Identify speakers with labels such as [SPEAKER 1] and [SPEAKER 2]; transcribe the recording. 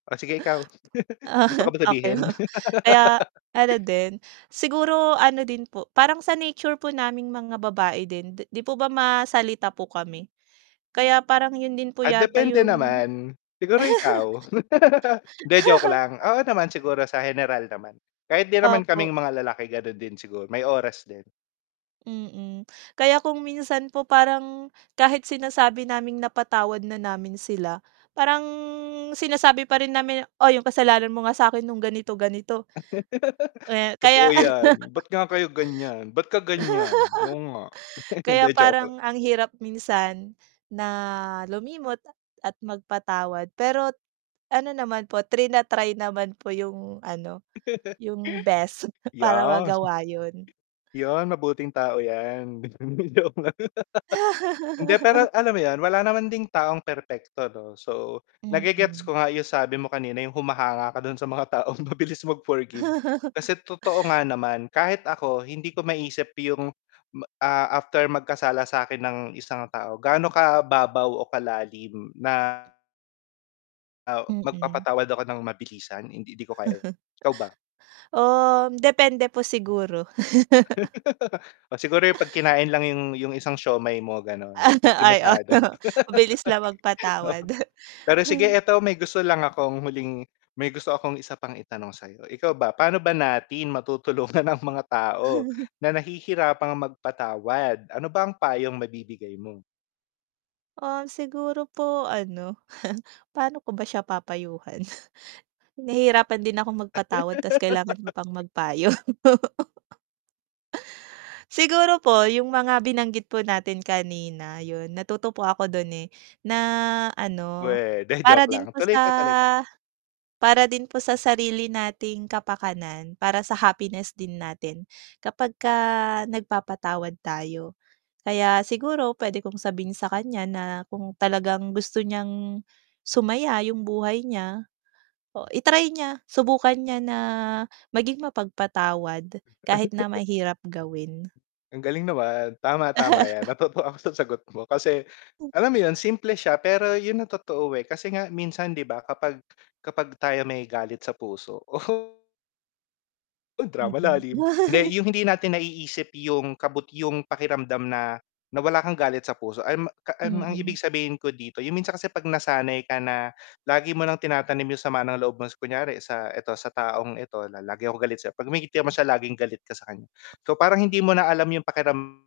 [SPEAKER 1] Oh, sige ikaw? May gusto ka
[SPEAKER 2] Ah.
[SPEAKER 1] ba
[SPEAKER 2] Okey
[SPEAKER 1] sabihin?
[SPEAKER 2] po, kaya ano din siguro ano din po parang sa nature po naming mga babae din 'di 'di po ba masalita po kami, kaya parang 'yun din po
[SPEAKER 1] Ah,
[SPEAKER 2] yata
[SPEAKER 1] depende
[SPEAKER 2] yung
[SPEAKER 1] naman. Siguro ikaw? Hindi joke lang, oo naman siguro sa heneral naman. Kahit din naman
[SPEAKER 2] Opo.
[SPEAKER 1] kaming mga lalaki gano'n din siguro, may oras din.
[SPEAKER 2] Mm, kaya kung minsan po parang, kahit sinasabi naming napatawad na namin sila parang sinasabi pa rin namin, "Oh, yung kasalanan mo nga sa'kin nung ganito ganito." Eh,
[SPEAKER 1] Totoo
[SPEAKER 2] kaya ano
[SPEAKER 1] yan. Ba't nga kayo ganyan? Ba't ka ganyan? Oo nga, hindi,
[SPEAKER 2] Kaya
[SPEAKER 1] joke lang.
[SPEAKER 2] parang ang hirap minsan na lumimot at at magpatawad. Pero ano naman po trina-try naman po yung ano, yung best para
[SPEAKER 1] Yes.
[SPEAKER 2] magawa 'yun.
[SPEAKER 1] 'Yon, mabuting tao yan. Hindi, joke lang Hindi pero, alam mo 'yun, wala naman ding taong perpekto 'no. So, nage-gets
[SPEAKER 2] Mm.
[SPEAKER 1] ko nga yung sabi mo kanina yung humahanga ka do'n sa mga taong mabilis mag-forgive. Kasi totoo nga naman, kahit ako hindi ko maisip yung, ma ah, after magkasala sa'kin ng isang tao gaano kababaw o kalalim na o
[SPEAKER 2] Mm.
[SPEAKER 1] magpapatawad ako ng mabilisan, hindi hindi ko kaya 'yun. Ikaw ba?
[SPEAKER 2] Um, depende po siguro.
[SPEAKER 1] O, siguro yung pag kinain lang yung, yung isang siomai mo gano'n
[SPEAKER 2] Ano,
[SPEAKER 1] hindi
[SPEAKER 2] ay oo.
[SPEAKER 1] masyado.
[SPEAKER 2] Mabilis lang
[SPEAKER 1] Oo.
[SPEAKER 2] magpatawad.
[SPEAKER 1] Pero sige eto may gusto lang akong huling may gusto akong isa pang itanong sa'yo, ikaw ba pa'no ba natin matutulungan ang mga tao na nahihirapang magpatawad, ano ba ang payong mabibigay mo?
[SPEAKER 2] Um, siguro po ano, paano ko ba siya papayuhan? Nahihirapan din akong magpatawad ta's kailangan mo pang magpayo. Siguro po yung mga binanggit po natin kanina, 'yun natuto po ako do'n, eh, na ano
[SPEAKER 1] Weh! 'Di, joke
[SPEAKER 2] para din
[SPEAKER 1] lang.
[SPEAKER 2] po
[SPEAKER 1] Tuloy ka, tuloy ka.
[SPEAKER 2] sa para din po sa sarili nating kapakanan, para sa happiness din natin. Kapag ka nagpapatawad tayo, kaya siguro puwede kong sabihin sa kanya na kung talagang gusto niyang sumaya yung buhay niya. O i-try niya subukan niya na maging mapagpatawad, kahit na mahirap gawin.
[SPEAKER 1] Ang galing naman. Tama, tama yan natuto ako sa sagot mo kasi, alam mo yun? Simple siya pero 'yun ang totoo, eh, kasi nga minsan 'di ba, kapag, kapag tayo may galit sa puso oh! oh, drama
[SPEAKER 2] Mm.
[SPEAKER 1] lalim. Hindi, yung hindi natin naiisip yung kabut yung pakiramdam na, na wala kang galit sa puso alam mo a um, ang ibig
[SPEAKER 2] Mm.
[SPEAKER 1] sabihin ko dito yung minsan kasi 'pag nasanay ka na lagi mo ng tinatanim yung sama ng loob mo sa kunyari sa eto sa taong ito na, lagi akong galit sayo, 'pag may ngitian mo siya laging galit ka sa kanya. So parang, hindi mo na alam yung pakiram